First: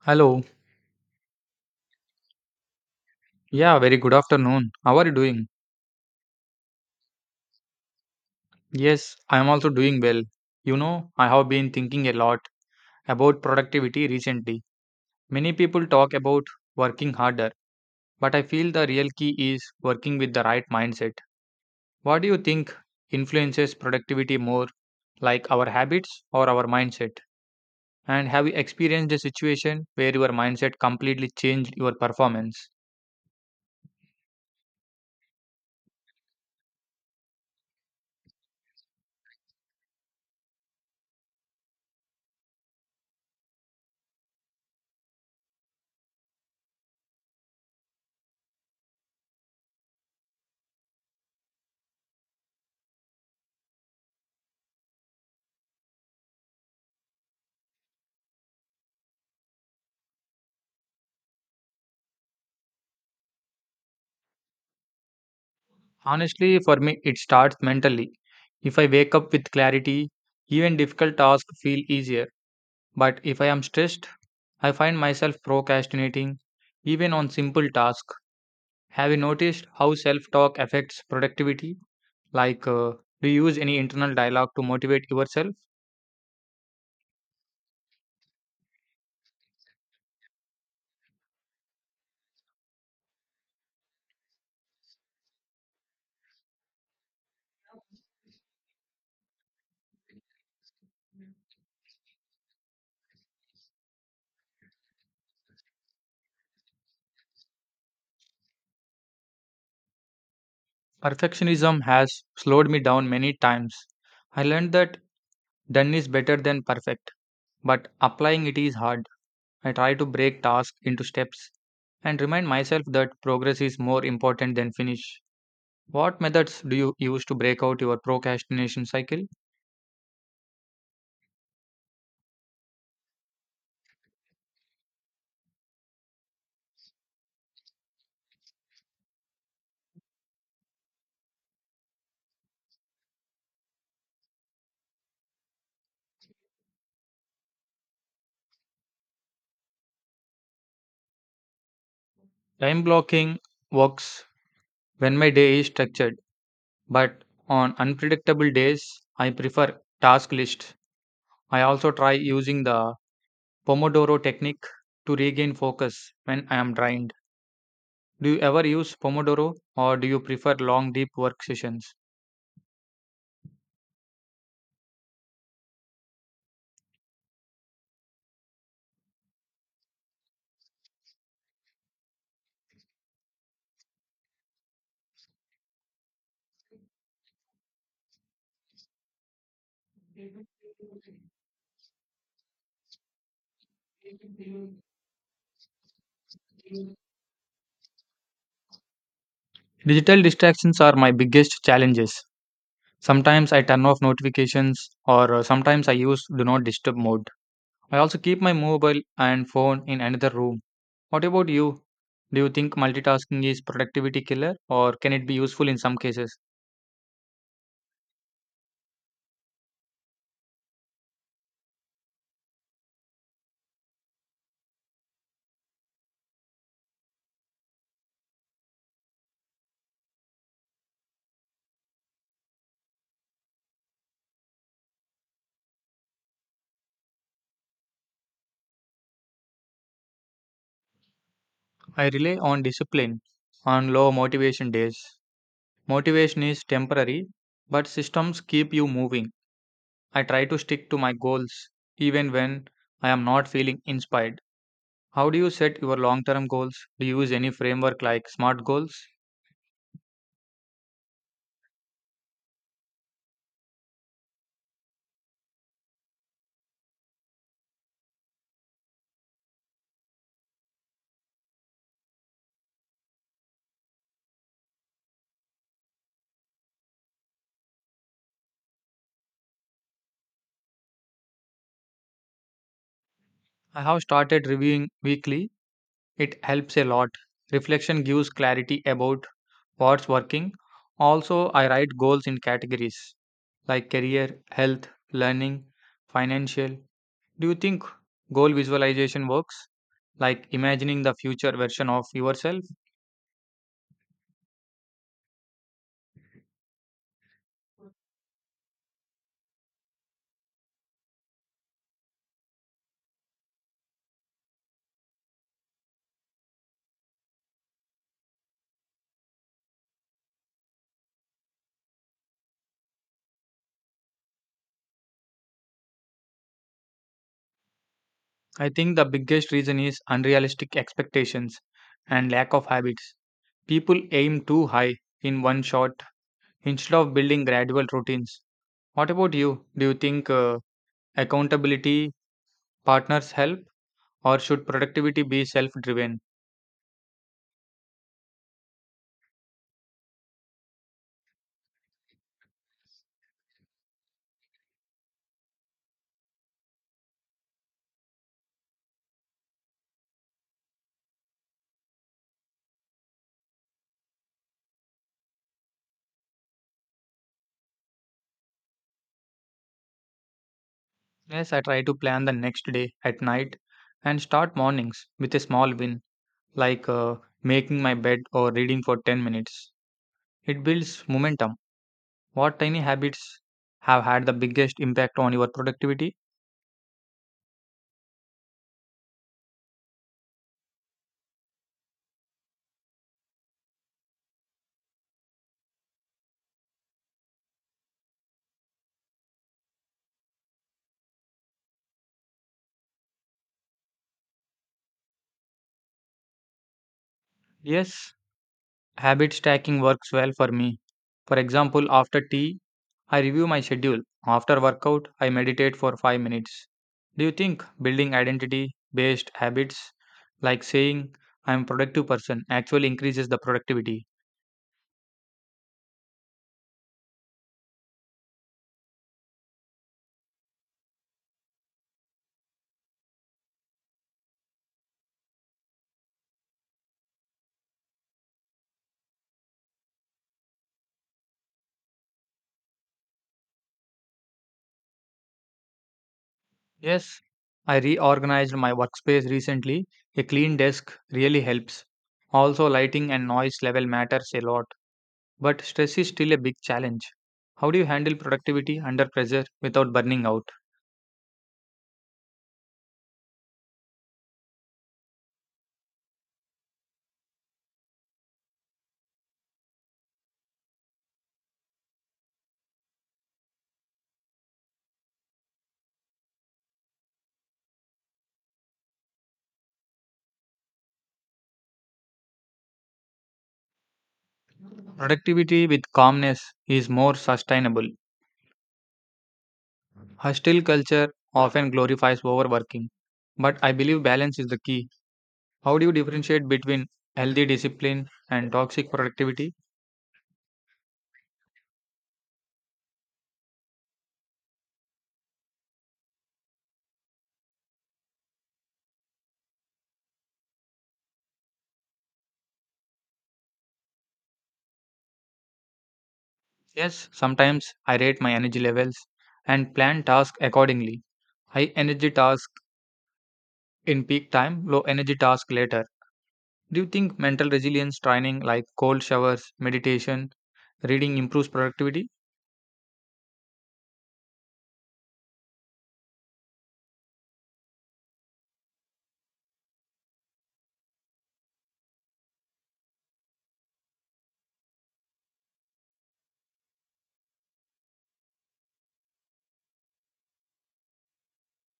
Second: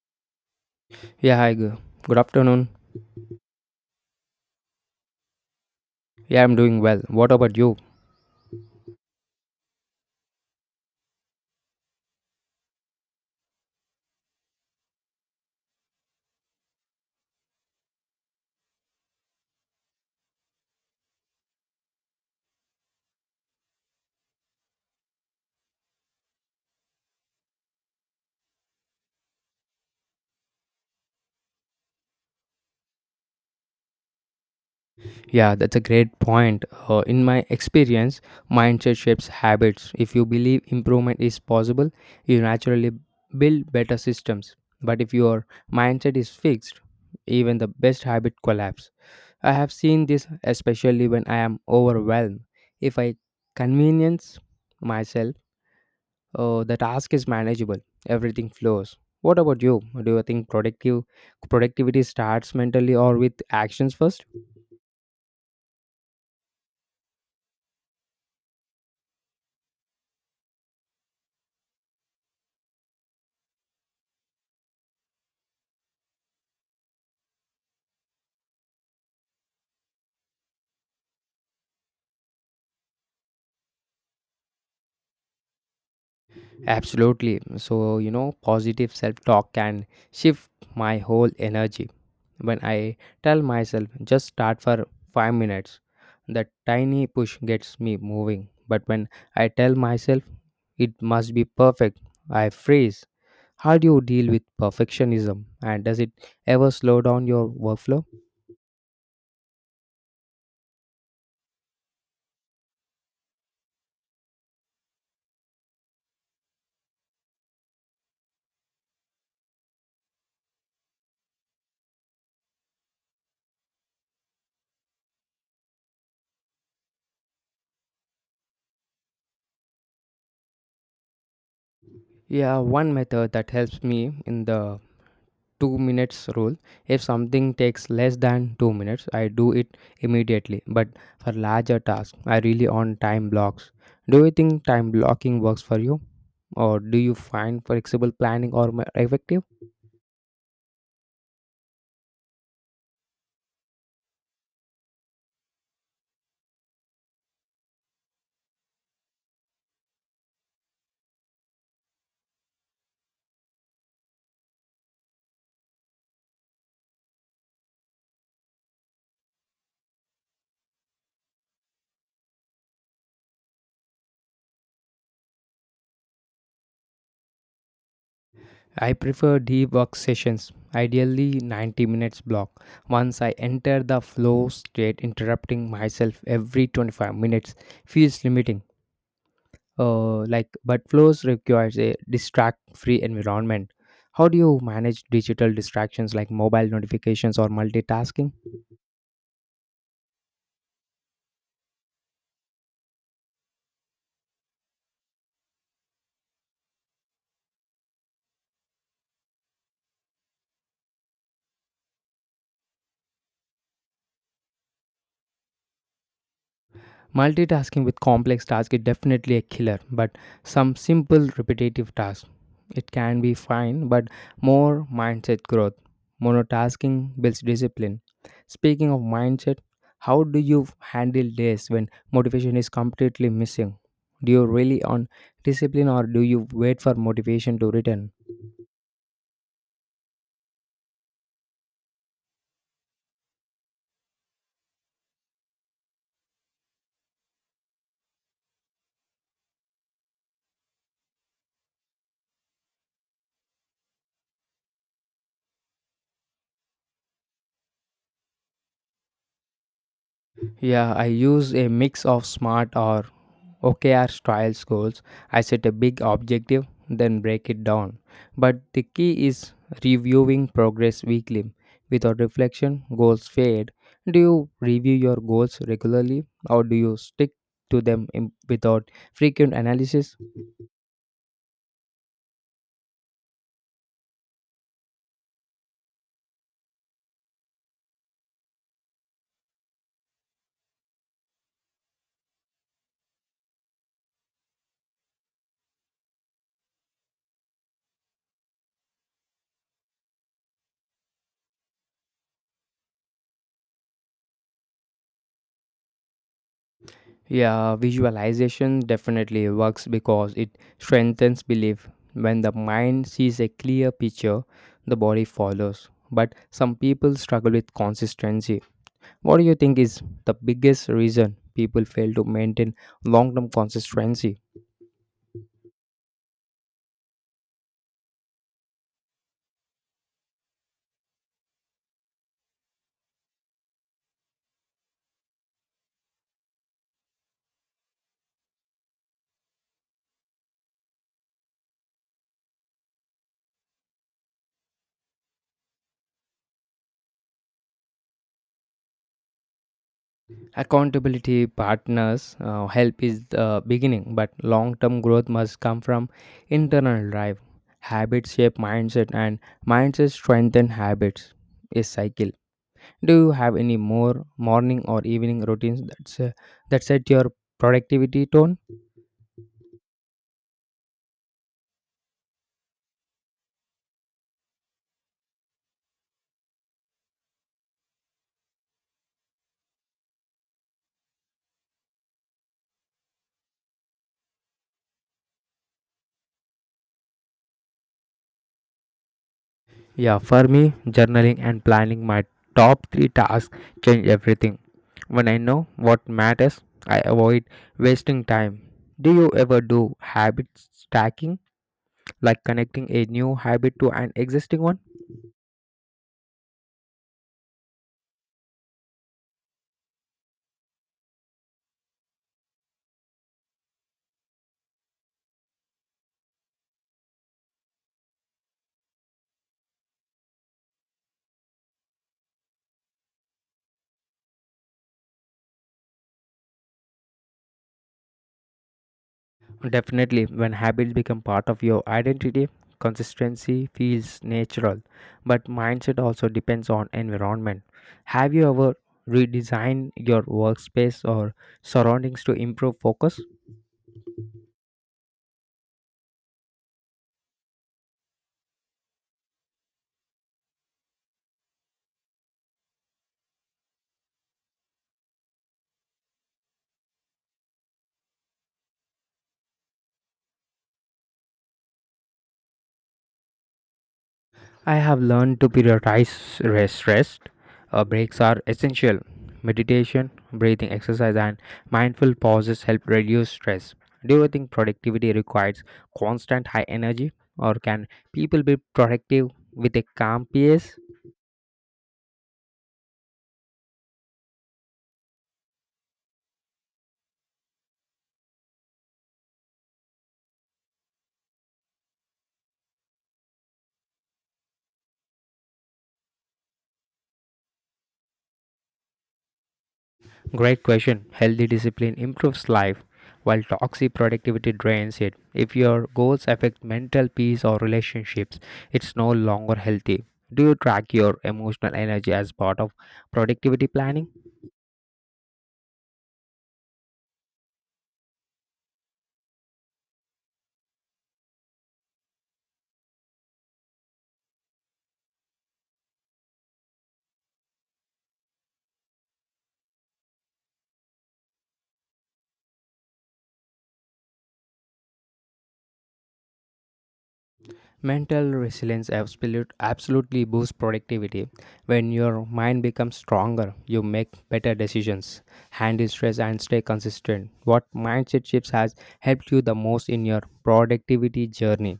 Hello. Yeah, hi. Good afternoon. Yeah, very good afternoon. How are you doing? Yeah, I'm doing well. What about you? Yes, I am also doing well. You know, I have been thinking a lot about productivity recently. Many people talk about working harder, but I feel the real key is working with the right mindset. What do you think influences productivity more, like our habits or our mindset? And have you experienced a situation where your mindset completely changed your performance? Yeah, that's a great point. In my experience, mindset shapes habits. If you believe improvement is possible, you naturally build better systems. But if your mindset is fixed, even the best habit collapse. I have seen this especially when I am overwhelmed. If I convenience myself, the task is manageable. Everything flows. What about you? Do you think productive productivity starts mentally or with actions first? Honestly, for me, it starts mentally. If I wake up with clarity, even difficult tasks feel easier. But if I am stressed, I find myself procrastinating, even on simple tasks. Have you noticed how self talk affects productivity? Like, uh, do you use any internal dialogue to motivate yourself? Absolutely. So, positive self talk can shift my whole energy. When I tell myself, just start for 5 minutes, that tiny push gets me moving. But when I tell myself, it must be perfect, I freeze. How do you deal with perfectionism and does it ever slow down your workflow? Perfectionism has slowed me down many times. I learned that done is better than perfect, but applying it is hard. I try to break tasks into steps and remind myself that progress is more important than finish. What methods do you use to break out your procrastination cycle? Yeah, one method that helps me in the 2 minutes rule. If something takes less than 2 minutes, I do it immediately. But for larger tasks, I really on time blocks. Do you think time blocking works for you? Or do you find flexible planning or more effective? Time blocking works when my day is structured, but on unpredictable days, I prefer task lists. I also try using the Pomodoro technique to regain focus when I am drained. Do you ever use Pomodoro or do you prefer long, deep work sessions? I prefer deep work sessions, ideally 90 minutes block. Once I enter the flow state, interrupting myself every 25 minutes feels limiting. But flows requires a distract-free environment. How do you manage digital distractions like mobile notifications or multitasking? Digital distractions are my biggest challenges. Sometimes I turn off notifications or sometimes I use do not disturb mode. I also keep my mobile and phone in another room. What about you? Do you think multitasking is productivity killer or can it be useful in some cases? Multitasking with complex tasks is definitely a killer, but some simple repetitive tasks it can be fine, but more mindset growth. Monotasking builds discipline. Speaking of mindset, how do you handle days when motivation is completely missing? Do you really on discipline or do you wait for motivation to return? I rely on discipline on low motivation days. Motivation is temporary, but systems keep you moving. I try to stick to my goals even when I am not feeling inspired. How do you set your long term goals? Do you use any framework like SMART goals? Yeah, I use a mix of smart or OKR styles goals. I set a big objective, then break it down. But the key is reviewing progress weekly. Without reflection, goals fade. Do you review your goals regularly or do you stick to them without frequent analysis? I have started reviewing weekly. It helps a lot. Reflection gives clarity about what's working. Also, I write goals in categories like career, health, learning, financial. Do you think goal visualization works? Like imagining the future version of yourself? Yeah, visualization definitely works because it strengthens belief. When the mind sees a clear picture, the body follows. But some people struggle with consistency. What do you think is the biggest reason people fail to maintain long term consistency? I think the biggest reason is unrealistic expectations and lack of habits. People aim too high in one shot instead of building gradual routines. What about you? Do you think accountability partners help or should productivity be self driven? Accountability partners help is the beginning, but long term growth must come from internal drive. Habits shape mindset, and mindset strengthen habits. A cycle. Do you have any more morning or evening routines that set your productivity tone? Yes, I try to plan the next day at night and start mornings with a small win, like making my bed or reading for 10 minutes. It builds momentum. What tiny habits have had the biggest impact on your productivity? Yeah, for me, journaling and planning my top 3 tasks change everything. When I know what matters, I avoid wasting time. Do you ever do habit stacking, like connecting a new habit to an existing one? Yes, habit stacking works well for me. For example, after tea I review my schedule. After workout, I meditate for 5 minutes. Do you think building identity based habits like saying I am a productive person actually increases the productivity? Definitely, when habits become part of your identity, consistency feels natural, but mindset also depends on environment. Have you ever redesigned your workspace or surroundings to improve focus? Yes. I reorganized my workspace recently. A clean desk really helps. Also lighting and noise level matters a lot, but stress is still a big challenge. How do you handle productivity under pressure without burning out? I have learned to prioritize rest. Breaks are essential. Meditation, breathing exercise, and mindful pauses help reduce stress. Do you think productivity requires constant high energy, or can people be productive with a calm pace? Productivity with calmness is more sustainable. Hostile culture often glorifies overworking, but I believe balance is the key. How do you differentiate between healthy discipline and toxic productivity? Great question. Healthy discipline improves life, while toxic productivity drains it. If your goals affect mental peace or relationships, it's no longer healthy. Do you track your emotional energy as part of productivity planning? Yes, sometimes I rate my energy levels and plan tasks accordingly. High energy task in peak time, low energy task later. Do you think mental resilience training like cold showers, meditation, reading improves productivity? Absolutely boosts productivity. When your mind becomes stronger, you make better decisions, handle stress, and stay consistent. What mindset shifts has helped you the most in your productivity journey?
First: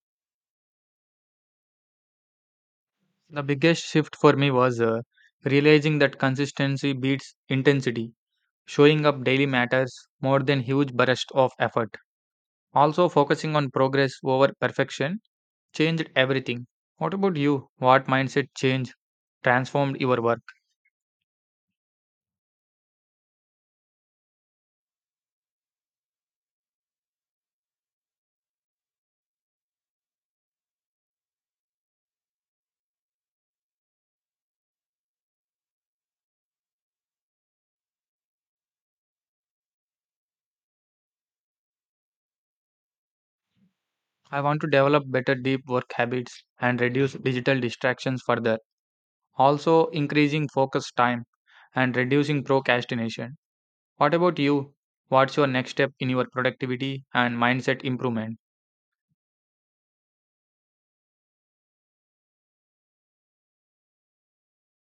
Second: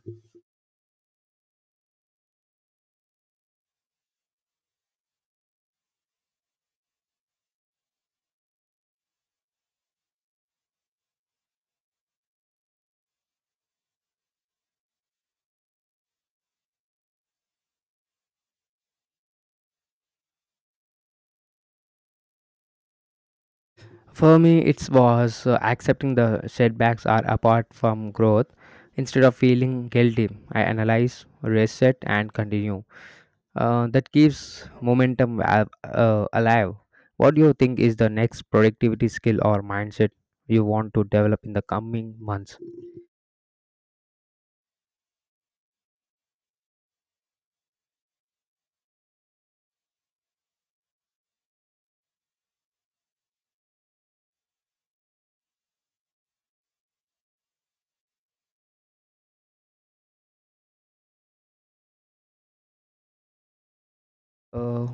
The biggest shift for me was realizing that consistency beats intensity. Showing up daily matters more than huge bursts of effort. Also, focusing on progress over perfection changed everything. What about you? What mindset change transformed your work? For me, it was accepting the setbacks are apart from growth. Instead of feeling guilty, I analyze, reset, and continue. That keeps alive. What do you think is the next productivity skill or mindset you want to develop in the coming months? I want to develop better deep work habits and reduce digital distractions further. Also, increasing focus time and reducing procrastination. What about you? What's your next step in your productivity and mindset improvement? Uh,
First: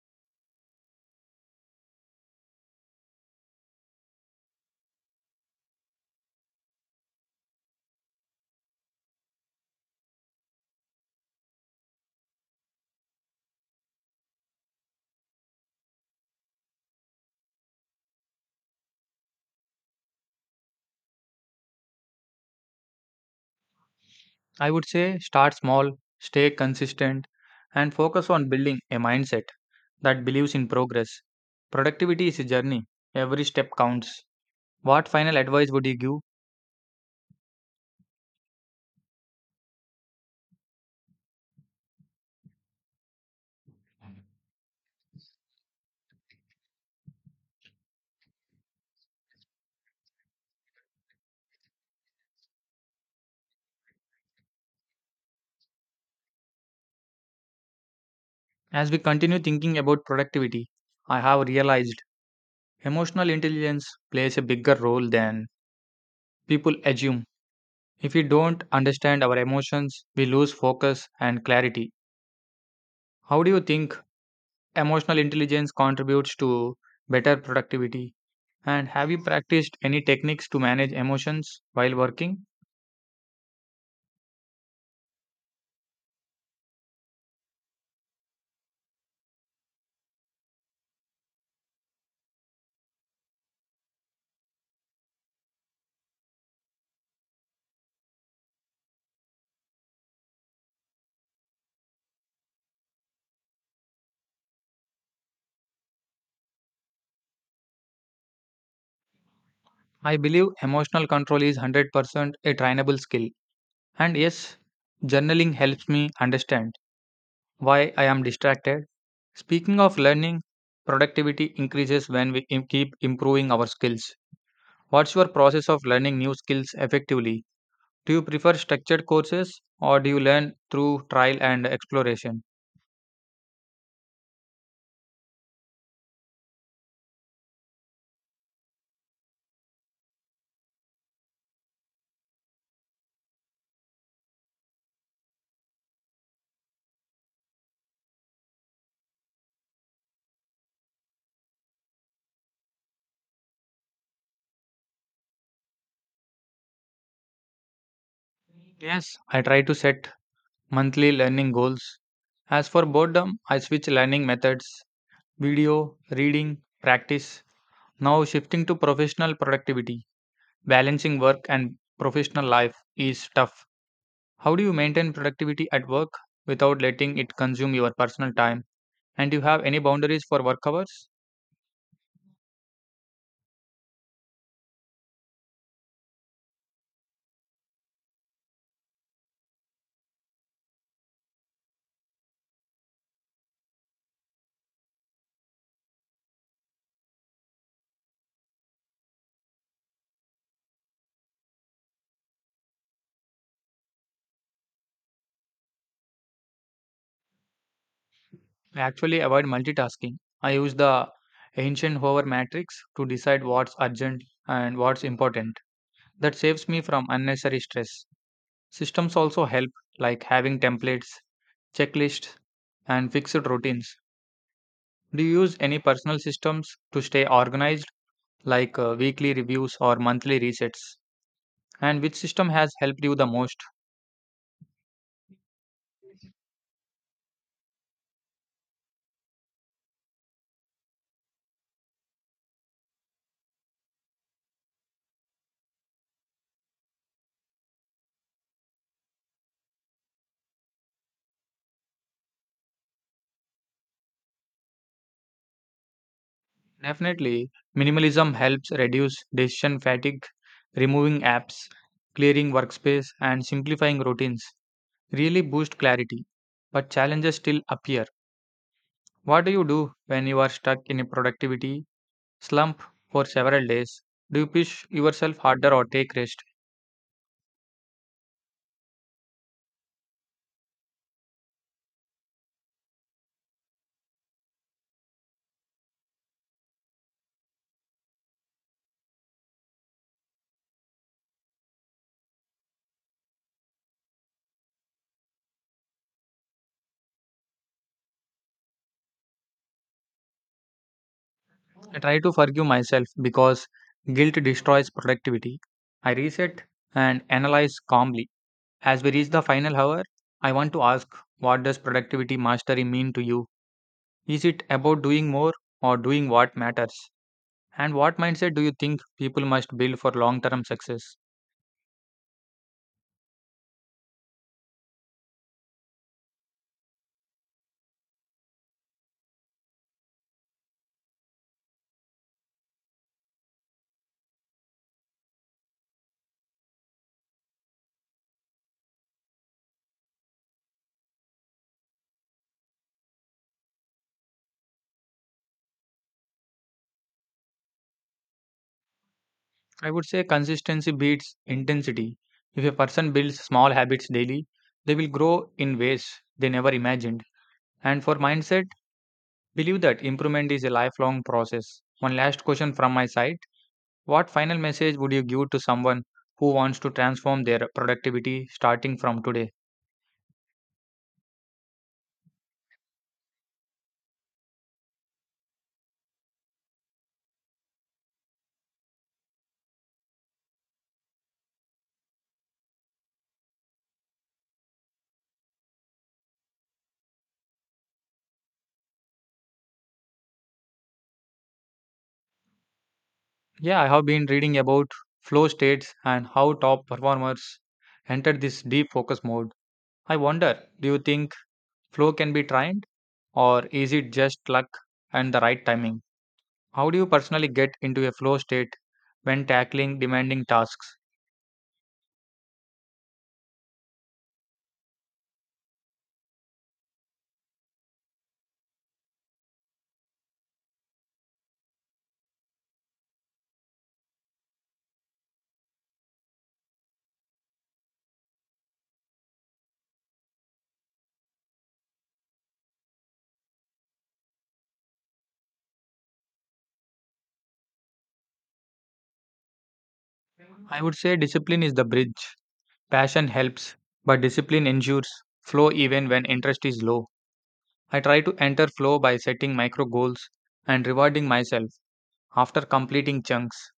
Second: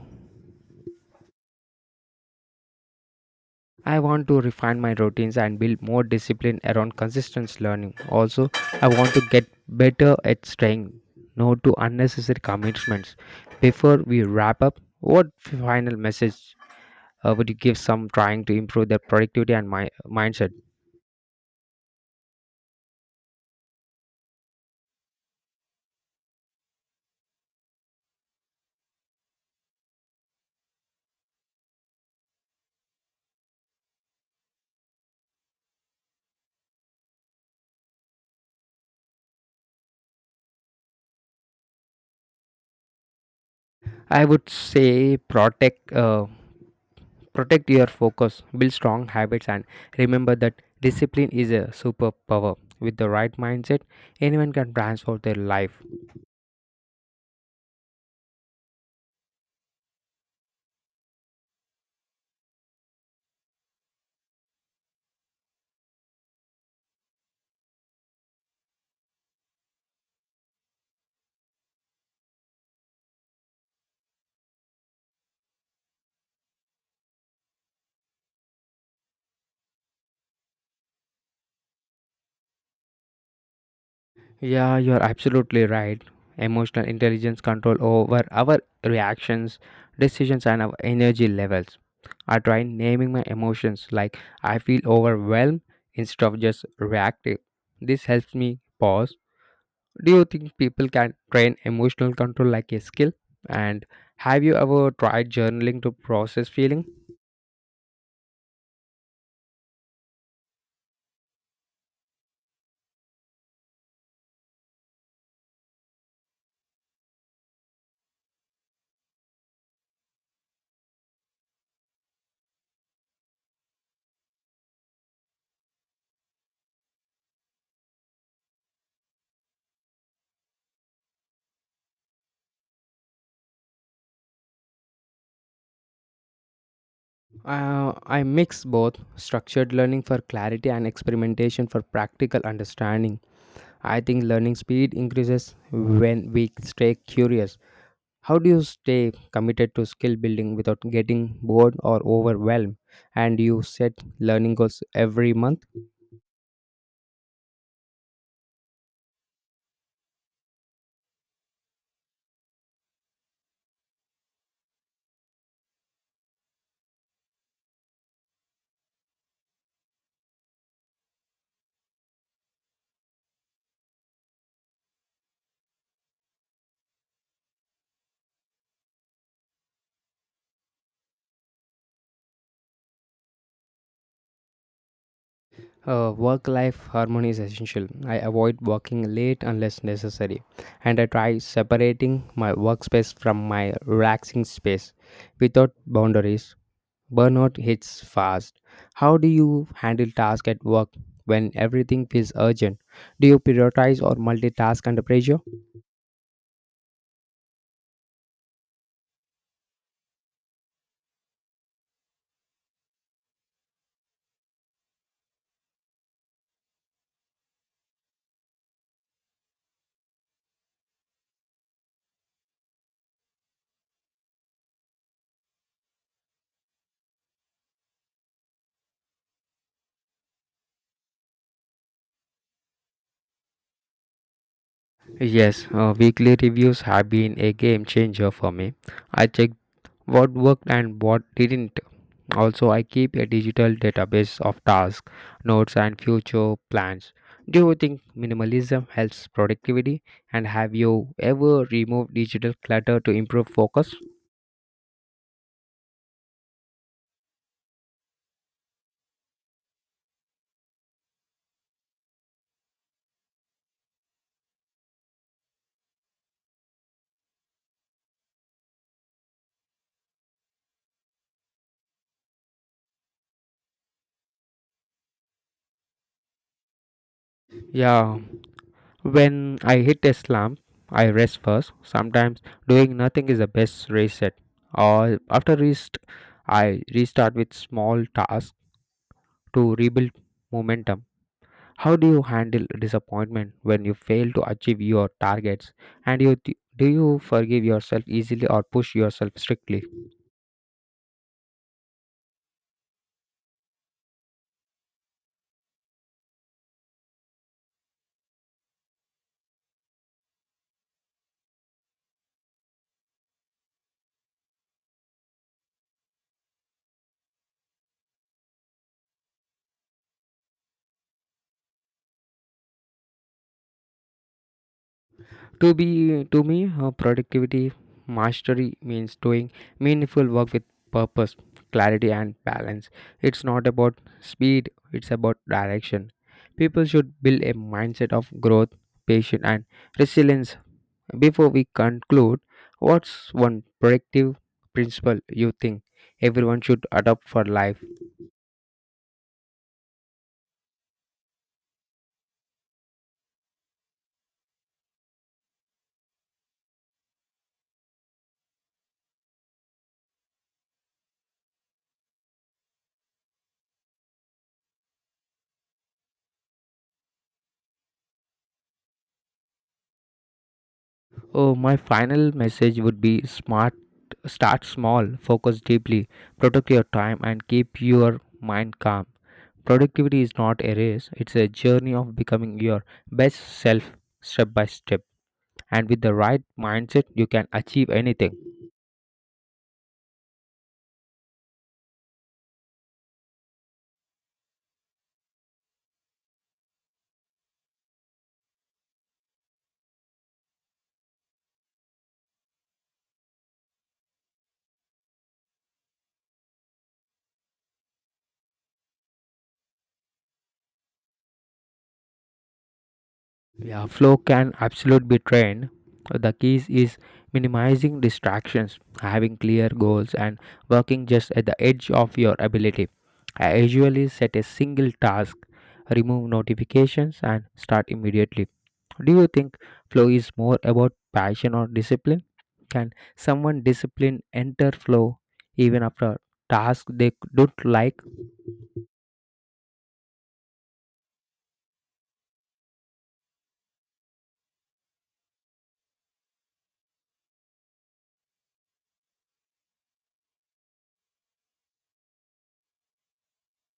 I want to refine my routines and build more discipline around consistent learning. Also, I want to get better at saying no to unnecessary commitments. Before we wrap up, what final message would you give some trying to improve their productivity and my mindset? I would say start small, stay consistent, and focus on building a mindset that believes in progress. Productivity is a journey, every step counts. What final advice would you give? I would say protect your focus, build strong habits, and remember that discipline is a superpower. With the right mindset, anyone can transform their life. As we continue thinking about productivity, I have realized emotional intelligence plays a bigger role than people assume. If we don't understand our emotions, we lose focus and clarity. How do you think emotional intelligence contributes to better productivity? And have you practiced any techniques to manage emotions while working? Yeah, you're absolutely right. Emotional intelligence control over our reactions, decisions, and our energy levels. I try naming my emotions like I feel overwhelmed instead of just reactive. This helps me pause. Do you think people can train emotional control like a skill? And have you ever tried journaling to process feeling? I believe emotional control is 100% a trainable skill. And yes, journaling helps me understand why I am distracted. Speaking of learning, productivity increases when we keep improving our skills. What's your process of learning new skills effectively? Do you prefer structured courses or do you learn through trial and exploration? I mix both structured learning for clarity and experimentation for practical understanding. I think learning speed increases when we stay curious. How do you stay committed to skill building without getting bored or overwhelmed? And you set learning goals every month? Yes, I try to set monthly learning goals. As for boredom, I switch learning methods, video, reading, practice. Now shifting to professional productivity, balancing work and professional life is tough. How do you maintain productivity at work without letting it consume your personal time? And do you have any boundaries for work hours? Work life harmony is essential. I avoid working late unless necessary, and I try separating my workspace from my relaxing space without boundaries. Burnout hits fast. How do you handle tasks at work when everything feels urgent? Do you prioritize or multitask under pressure? I actually avoid multitasking. I use the ancient hover matrix to decide what's urgent and what's important. That saves me from unnecessary stress. Systems also help, like having templates, checklists, and fixed routines. Do you use any personal systems to stay organized, like weekly reviews or monthly resets? And which system has helped you the most? Yes, weekly reviews have been a game changer for me. I check what worked and what didn't. Also, I keep a digital database of tasks, notes, and future plans. Do you think minimalism helps productivity? And have you ever removed digital clutter to improve focus? Definitely, minimalism helps reduce decision fatigue, removing apps, clearing workspace, and simplifying routines really boost clarity. But challenges still appear. What do you do when you are stuck in a productivity slump for several days? Do you push yourself harder or take rest? Yeah, when I hit a slump, I rest first. Sometimes doing nothing is the best reset. Or after rest, I restart with small tasks to rebuild momentum. How do you handle disappointment when you fail to achieve your targets? And you do you forgive yourself easily or push yourself strictly? I try to forgive myself because guilt destroys productivity. I reset and analyze calmly. As we reach the final hour, I want to ask, what does productivity mastery mean to you? Is it about doing more or doing what matters? And what mindset do you think people must build for long term success? To me, productivity mastery means doing meaningful work with purpose, clarity, and balance. It's not about speed; it's about direction. People should build a mindset of growth, patience, and resilience. Before we conclude, what's one productive principle you think everyone should adopt for life? I would say consistency beats intensity. If a person builds small habits daily, they will grow in ways they never imagined. And for mindset, believe that improvement is a lifelong process. One last question from my side. What final message would you give to someone who wants to transform their productivity starting from today? Oh, my final message would be smart start small, focus deeply, protect your time and keep your mind calm. Productivity is not a race, it's a journey of becoming your best self step by step. And with the right mindset, you can achieve anything. Yeah, I have been reading about flow states and how top performers enter this deep focus mode. I wonder, do you think flow can be trained? Or is it just luck and the right timing? How do you personally get into a flow state when tackling demanding tasks? Yeah, flow can absolutely be trained. The key is minimizing distractions, having clear goals, and working just at the edge of your ability. I usually set a single task, remove notifications, and start immediately. Do you think flow is more about passion or discipline? Can someone discipline enter flow even after tasks they don't like? I would say discipline is the bridge. Passion helps, but discipline ensures flow even when interest is low. I try to enter flow by setting micro goals and rewarding myself after completing chunks.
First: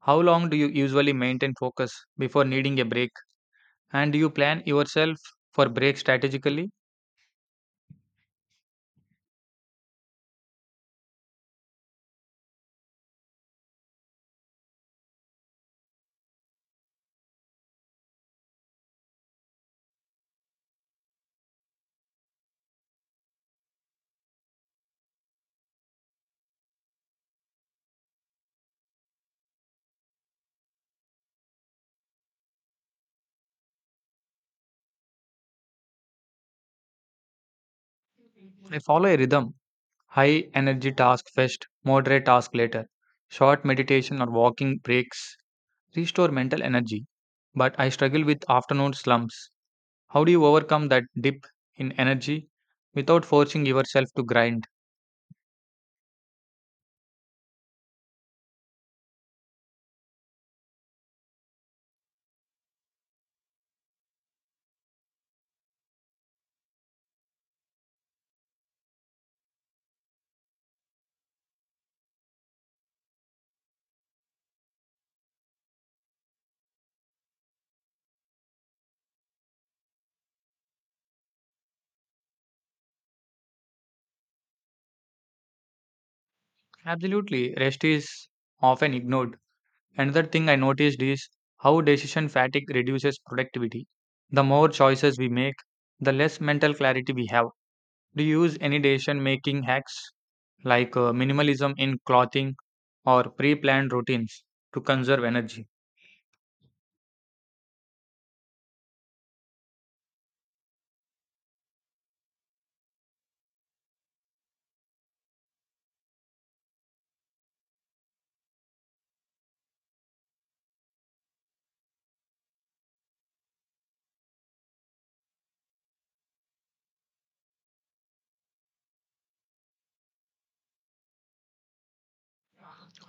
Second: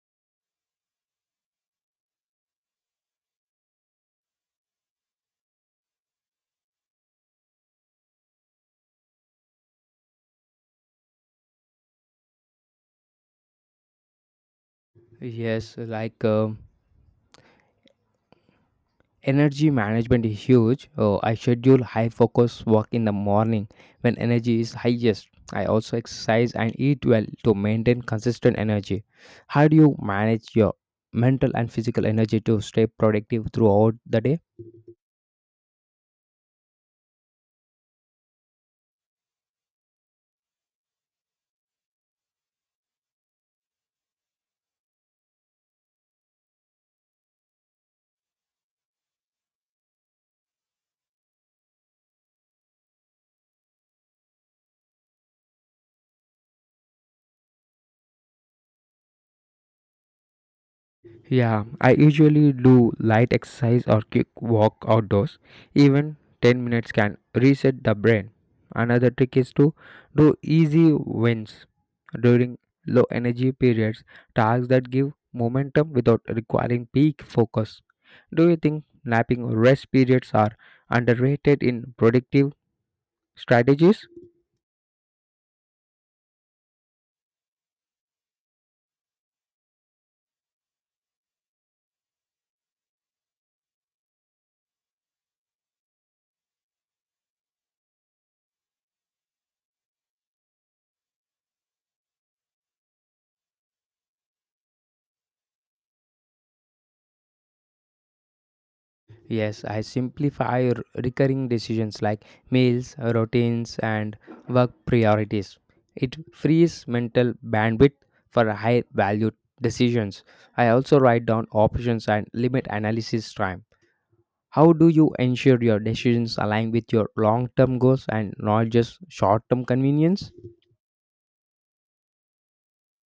How long do you usually maintain focus before needing a break? And do you plan yourself for breaks strategically? Yes. Energy management is huge. Oh, I schedule high focus work in the morning when energy is highest. I also exercise and eat well to maintain consistent energy. How do you manage your mental and physical energy to stay productive throughout the day? I follow a rhythm. High energy task first, moderate task later. Short meditation or walking breaks restore mental energy. But I struggle with afternoon slumps. How do you overcome that dip in energy without forcing yourself to grind? Yeah, I usually do light exercise or quick walk outdoors. Even 10 minutes can reset the brain. Another trick is to do easy wins during low energy periods, tasks that give momentum without requiring peak focus. Do you think napping or rest periods are underrated in productive strategies? Absolutely, rest is often ignored. Another thing I noticed is how decision fatigue reduces productivity. The more choices we make, the less mental clarity we have. Do you use any decision making hacks like minimalism in clothing or pre planned routines to conserve energy? Yes, I simplify recurring decisions like meals, routines, and work priorities. It frees mental bandwidth for high value decisions. I also write down options and limit analysis time. How do you ensure your decisions align with your long term goals and not just short term convenience?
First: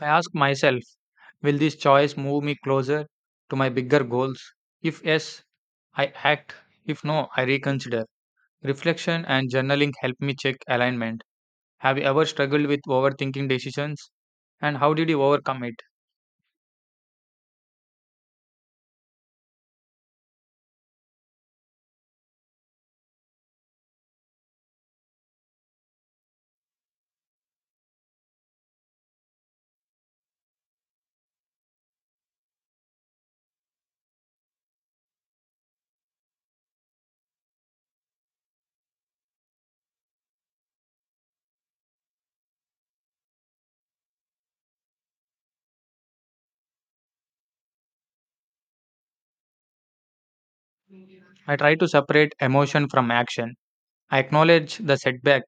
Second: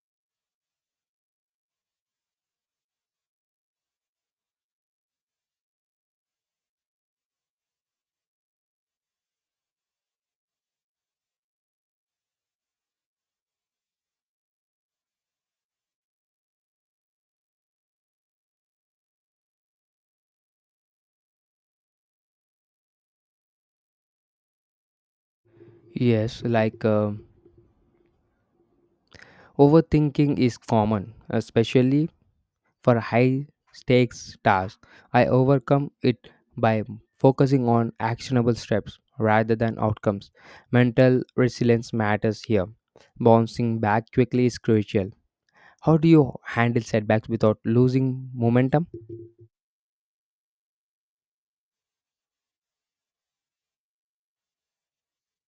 I ask myself, will this choice move me closer to my bigger goals? If yes, I act. If no, I reconsider. Reflection and journaling help me check alignment. Have you ever struggled with overthinking decisions? And how did you overcome it? Yes. Overthinking is common, especially for high stakes tasks. I overcome it by focusing on actionable steps rather than outcomes. Mental resilience matters here. Bouncing back quickly is crucial. How do you handle setbacks without losing momentum? I try to separate emotion from action. I acknowledge the setback,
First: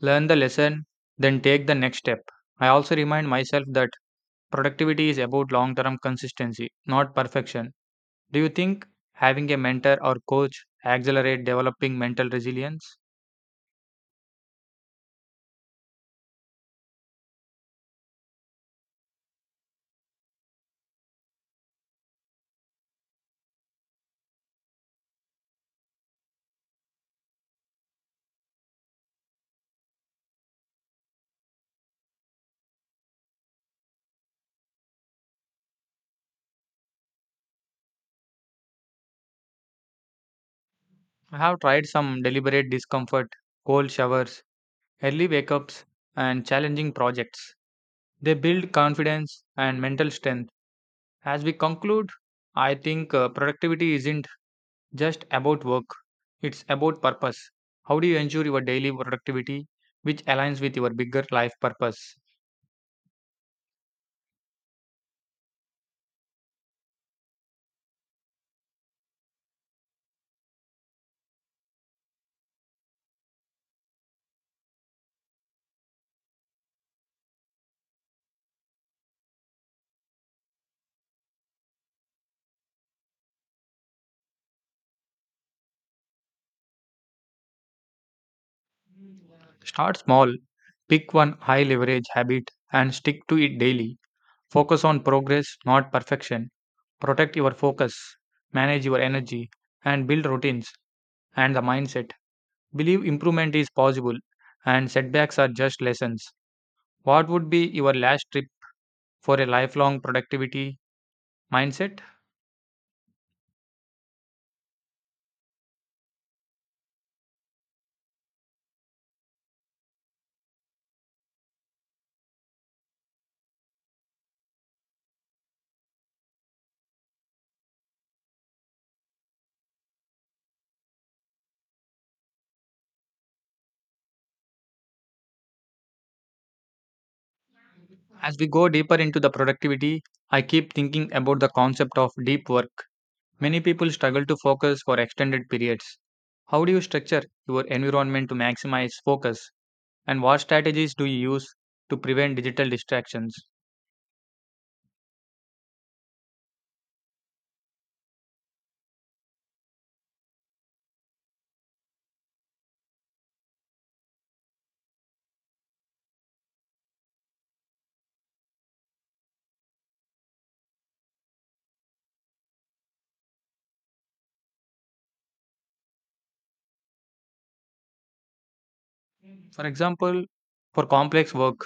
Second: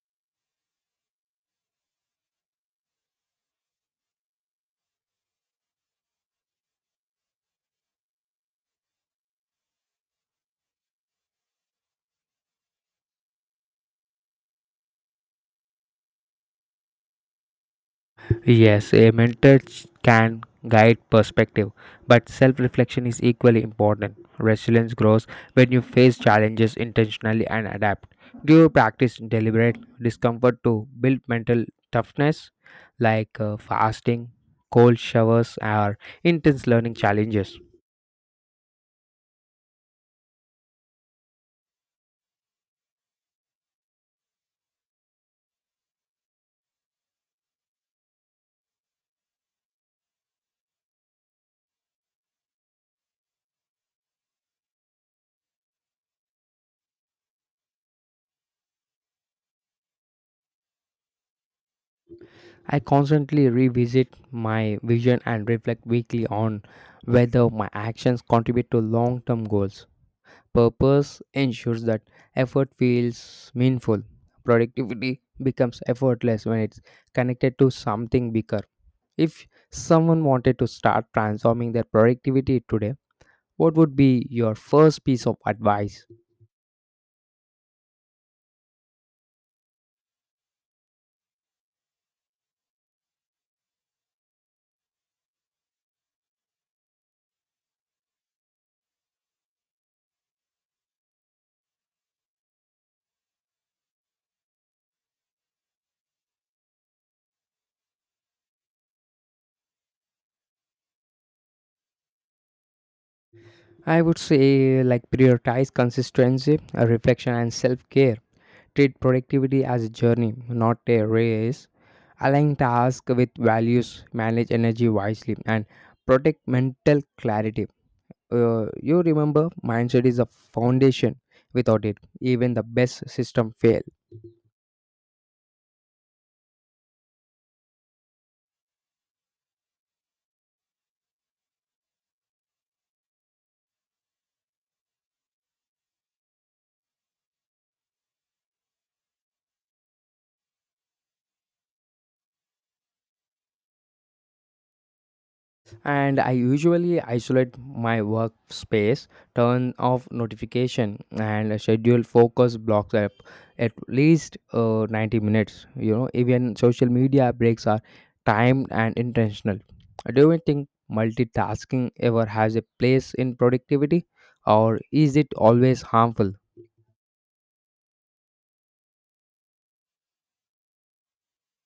learn the lesson, then take the next step. I also remind myself that productivity is about long term consistency, not perfection. Do you think having a mentor or coach accelerate developing mental resilience? Yes, a can guide perspective, but self reflection is equally important. Resilience grows when you face challenges intentionally and adapt. Do you practice deliberate discomfort to build mental toughness, like fasting, cold showers, or intense learning challenges? I have tried some deliberate discomfort, cold showers, early wake ups, and challenging projects. They build confidence and mental strength. As we conclude, I think productivity isn't just about work. It's about purpose. How do you ensure your daily productivity which aligns with your bigger life purpose? I constantly revisit my vision and reflect weekly on whether my actions contribute to long term goals. Purpose ensures that effort feels meaningful. Productivity becomes effortless when it's connected to something bigger. If someone wanted to start transforming their productivity today, what would be your first piece of advice? Start small, pick one high leverage habit and stick to it daily. Focus on progress, not perfection. Protect your focus, manage your energy, and build routines and the mindset. Believe improvement is possible and setbacks are just lessons. What would be your last tip for a lifelong productivity mindset? I would say, like, prioritize consistency, reflection, and self care. Treat productivity as a journey, not a race. Align tasks with values, manage energy wisely, and protect mental clarity. You remember, mindset is a foundation. Without it, even the best system fail. As we go deeper into the productivity, I keep thinking about the concept of deep work. Many people struggle to focus for extended periods. How do you structure your environment to maximize focus? And what strategies do you use to prevent digital distractions? And I usually isolate my workspace, turn off notification, and schedule focus blocks up at least 90 minutes. You know, even social media breaks are timed and intentional. Do you think multitasking ever has a place in productivity, or is it always harmful? For example, for complex work,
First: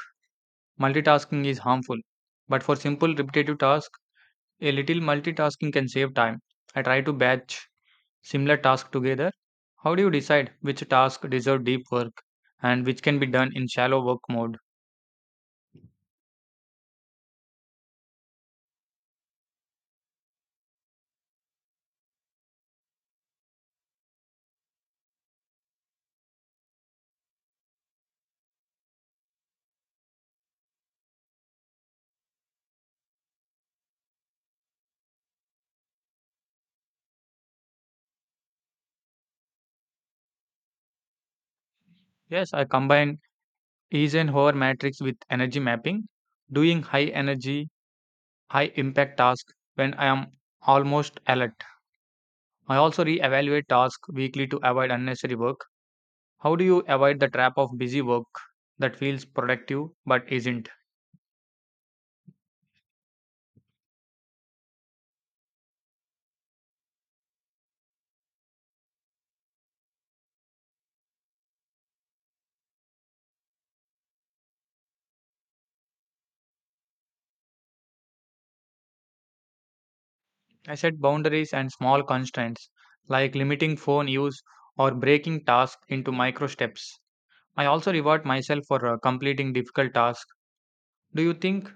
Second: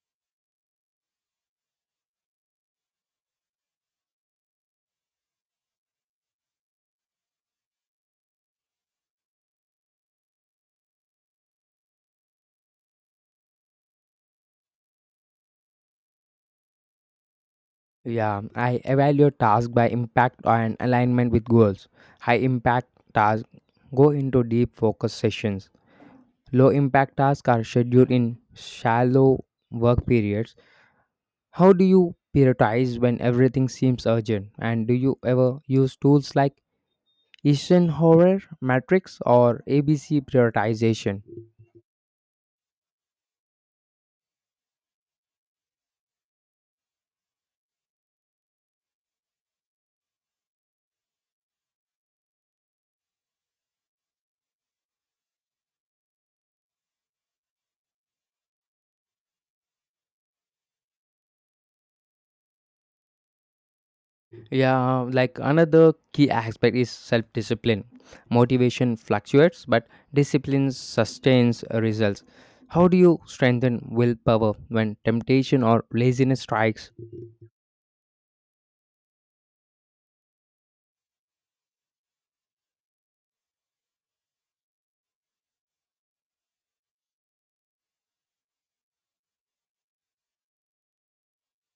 multitasking is harmful. But for simple repetitive tasks, a little multitasking can save time. I try to batch similar tasks together. How do you decide which tasks deserve deep work and which can be done in shallow work mode? Yeah, I evaluate tasks by impact and alignment with goals. High impact tasks go into deep focus sessions. Low impact tasks are scheduled in shallow work periods. How do you prioritize when everything seems urgent? And do you ever use tools like Eisenhower matrix or ABC prioritization? Yes, I combine Eisenhower matrix with energy mapping, doing high energy, high impact tasks when I am almost alert. I also reevaluate tasks weekly to avoid unnecessary work. How do you avoid the trap of busy work that feels productive but isn't? Yeah, like another key aspect is self discipline. Motivation fluctuates, but discipline sustains results. How do you strengthen willpower when temptation or laziness strikes? I set boundaries and small constraints like limiting phone use or breaking tasks into micro steps. I also reward myself for completing difficult tasks. Do you think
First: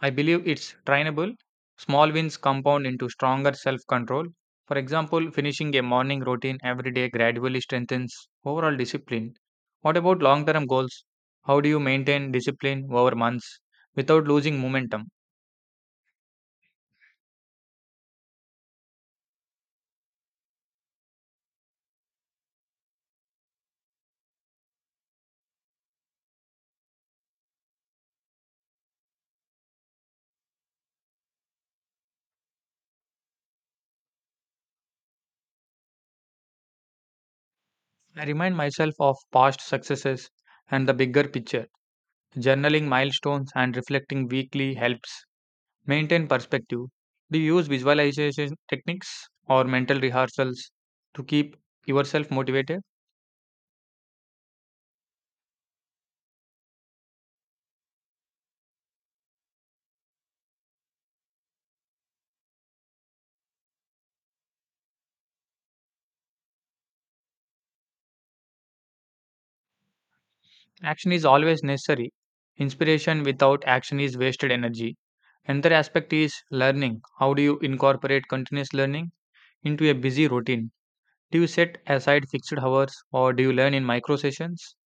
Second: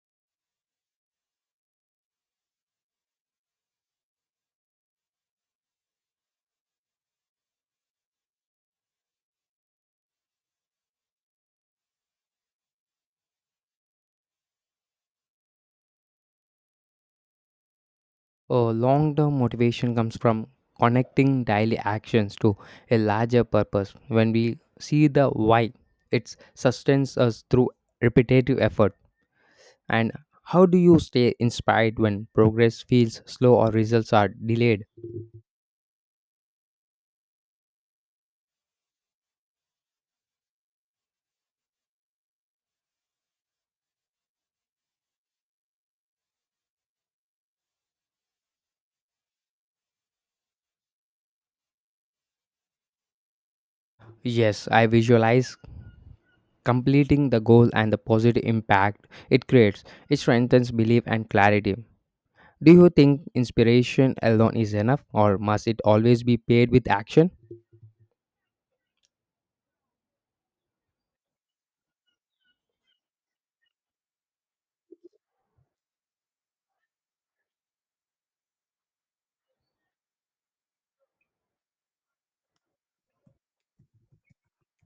I believe it's trainable? Small wins compound into stronger self control. For example, finishing a morning routine every day gradually strengthens overall discipline. What about long term goals? How do you maintain discipline over months without losing momentum? Oh, long term motivation comes from connecting daily actions to a larger purpose. When we see the why, it sustains us through repetitive effort. And how do you stay inspired when progress feels slow or results are delayed? I remind myself of past successes and the bigger picture. Journaling milestones and reflecting weekly helps. Maintain perspective. Do you use visualization techniques or mental rehearsals to keep yourself motivated? Yes, I visualize completing the goal and the positive impact it creates. It strengthens belief and clarity. Do you think inspiration alone is enough, or must it always be paired with action? Action is always necessary. Inspiration without action is wasted energy. Another aspect is learning. How do you incorporate continuous learning into a busy routine? Do you set aside fixed hours or do you learn in micro sessions?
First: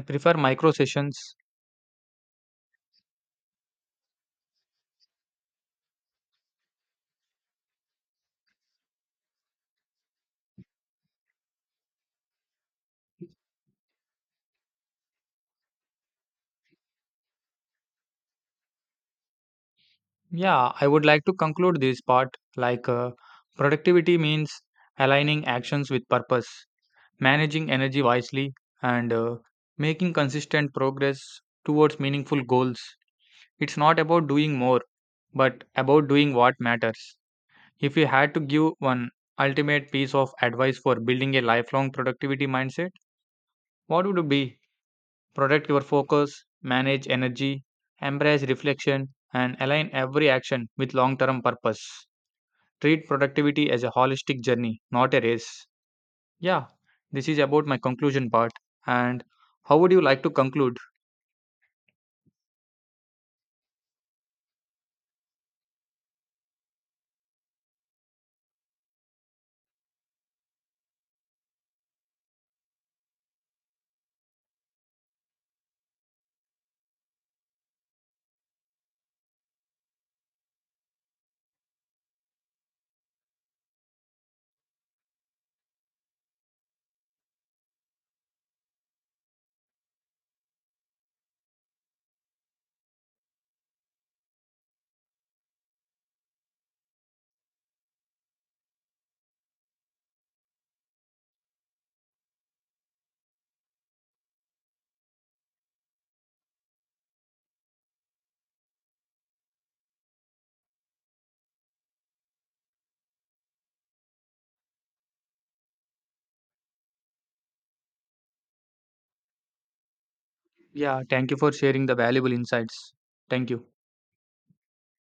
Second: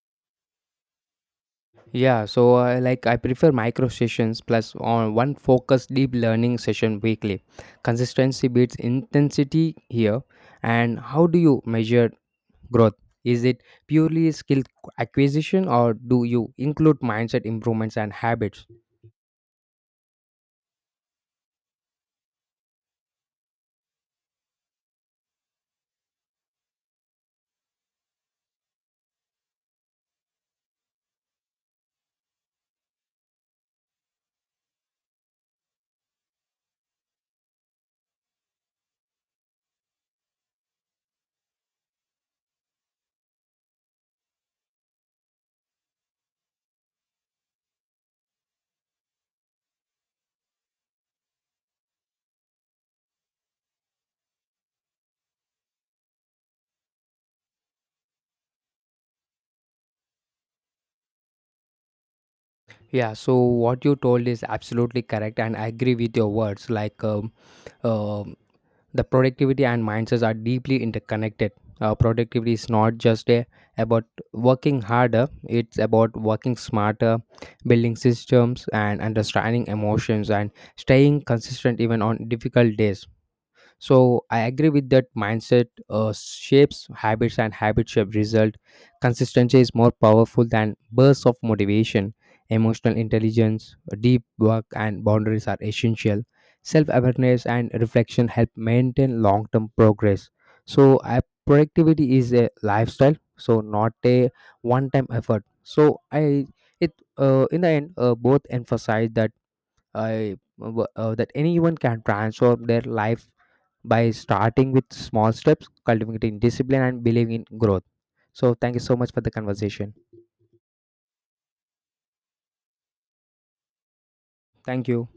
I prefer micro sessions. Yeah, so I prefer micro sessions plus on one focused deep learning session weekly. Consistency beats intensity here. And how do you measure growth? Is it purely skill acquisition or do you include mindset improvements and habits? Yeah, I would like to conclude this part, like uh, productivity means aligning actions with purpose, managing energy wisely, and making consistent progress towards meaningful goals. It's not about doing more, but about doing what matters. If you had to give one ultimate piece of advice for building a lifelong productivity mindset, what would it be? Protect your focus, manage energy, embrace reflection, and align every action with long term purpose. Treat productivity as a holistic journey, not a race. Yeah, this is about my conclusion part. And how would you like to conclude? Yeah, so what you told is absolutely correct and I agree with your words like uh, the productivity and mindsets are deeply interconnected. Productivity is not just about working harder, it's about working smarter, building systems, and understanding emotions and staying consistent even on difficult days. So I agree with that mindset shapes habits and habit shape result. Consistency is more powerful than bursts of motivation. Emotional intelligence, deep work, and boundaries are essential. Self awareness and reflection help maintain long term progress. So productivity is a lifestyle, so not a one time effort. So, I it in the end both emphasize that anyone can transform their life by starting with small steps, cultivating discipline, and believing in growth. So, thank you so much for the conversation. Yeah, thank you for sharing the valuable insights. Thank you. Thank you.